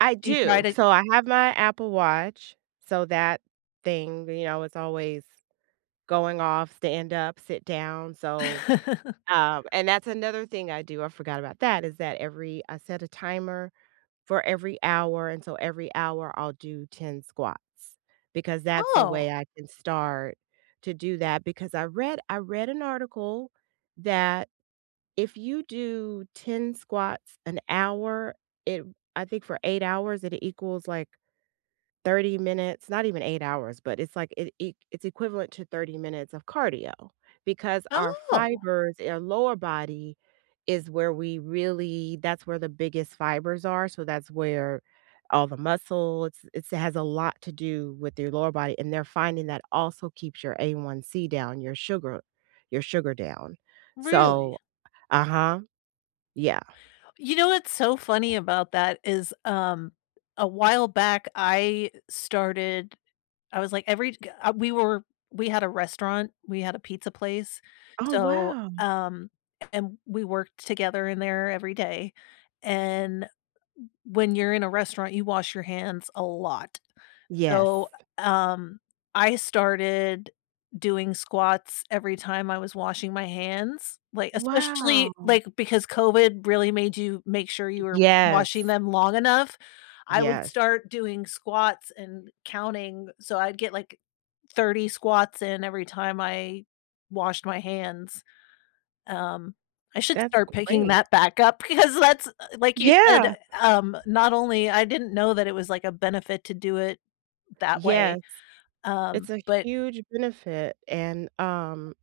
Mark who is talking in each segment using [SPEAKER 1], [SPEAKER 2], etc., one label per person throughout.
[SPEAKER 1] I
[SPEAKER 2] Do you try
[SPEAKER 1] do.
[SPEAKER 2] to
[SPEAKER 1] So, I have my Apple Watch. So, that thing, you know, it's always going off, "Stand up, sit down." So, um, and that's another thing I do, I forgot about that, is that every I set a timer for every hour, and so every hour, I'll do 10 squats because that's a
[SPEAKER 2] Oh.
[SPEAKER 1] way I can start to do that, because I read I read an article that if you do 10 squats an hour, it I think for 8 hours, it equals, like, 30 minutes not even 8 hours, but it's like, it e it's equivalent to 30 minutes of cardio, because our
[SPEAKER 2] Oh!
[SPEAKER 1] fibers in our lower body is where we really that's where the biggest fibers are. So, that's where all the muscle it's it's has a lot to do with your lower body, and they're finding that also keeps your A1C down, your sugar your sugar down.
[SPEAKER 2] Really?
[SPEAKER 1] So uh-huh. Yeah.
[SPEAKER 2] You know what's so funny about that is, um, a while back I started I was like every g uh, we were we had a restaurant, we had a pizza place.
[SPEAKER 1] Oh,
[SPEAKER 2] So
[SPEAKER 1] wow.
[SPEAKER 2] um, a and we worked together in there every day. And m when you're in a restaurant, you wash your hands a lot.
[SPEAKER 1] Yes.
[SPEAKER 2] So, uh, um, I started doing squats every time I was washing my hands like, especially,
[SPEAKER 1] Wow.
[SPEAKER 2] like because COVID really made you make sure you were washing
[SPEAKER 1] Yes.
[SPEAKER 2] them long enough. I would
[SPEAKER 1] Yes.
[SPEAKER 2] start doing squats and counting g So, I'd get, like, 30 squats in every time I washed my hands. Um, I should
[SPEAKER 1] That's
[SPEAKER 2] start picking
[SPEAKER 1] great.
[SPEAKER 2] that back up because that's, uh, like, you said, eh,
[SPEAKER 1] Yeah.
[SPEAKER 2] um not only I didn't know that it was, like, a benefit to do it that way.
[SPEAKER 1] Yes. It's
[SPEAKER 2] Um,
[SPEAKER 1] a
[SPEAKER 2] but
[SPEAKER 1] huge benefit. And, um,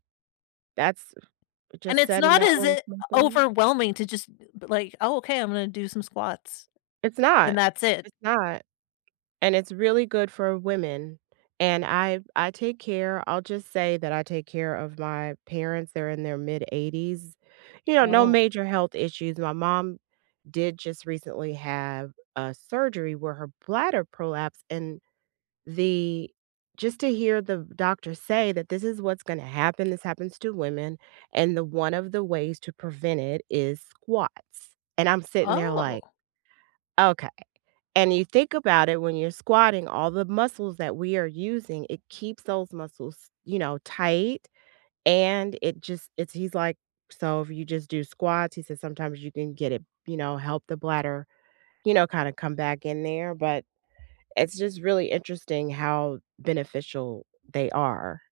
[SPEAKER 1] that's uh,
[SPEAKER 2] And
[SPEAKER 1] just
[SPEAKER 2] it's
[SPEAKER 1] said in
[SPEAKER 2] not
[SPEAKER 1] that
[SPEAKER 2] as
[SPEAKER 1] little
[SPEAKER 2] i
[SPEAKER 1] something there.
[SPEAKER 2] overwhelming to jus, eh, b like, "Oh, okay I'm gonna do some squats
[SPEAKER 1] It's not,
[SPEAKER 2] and that's it."
[SPEAKER 1] it's not. And it's really good for women. And I I take care I'll just say, that I take care of my parents, they're in their mid-80s. You know, no
[SPEAKER 2] Oh.
[SPEAKER 1] major health issues. My mom did just recently have a surgery where her bladder prolapsed and the just to hear the doctor say that this is what's gonna happen, this happens to women, and the one of the ways to prevent it is squats. And I'm sitting there,
[SPEAKER 2] Oh.
[SPEAKER 1] like, "Okay." And you think about it when you're squatting, all the muscles that we are using, it keeps those muscles, you know, tight and it just it's he's, like, "So, if you just do squats," he says, "sometimes you can get it you know, help the bladder, you know, kinda come back in there," but it's just really interesting how beneficial they are.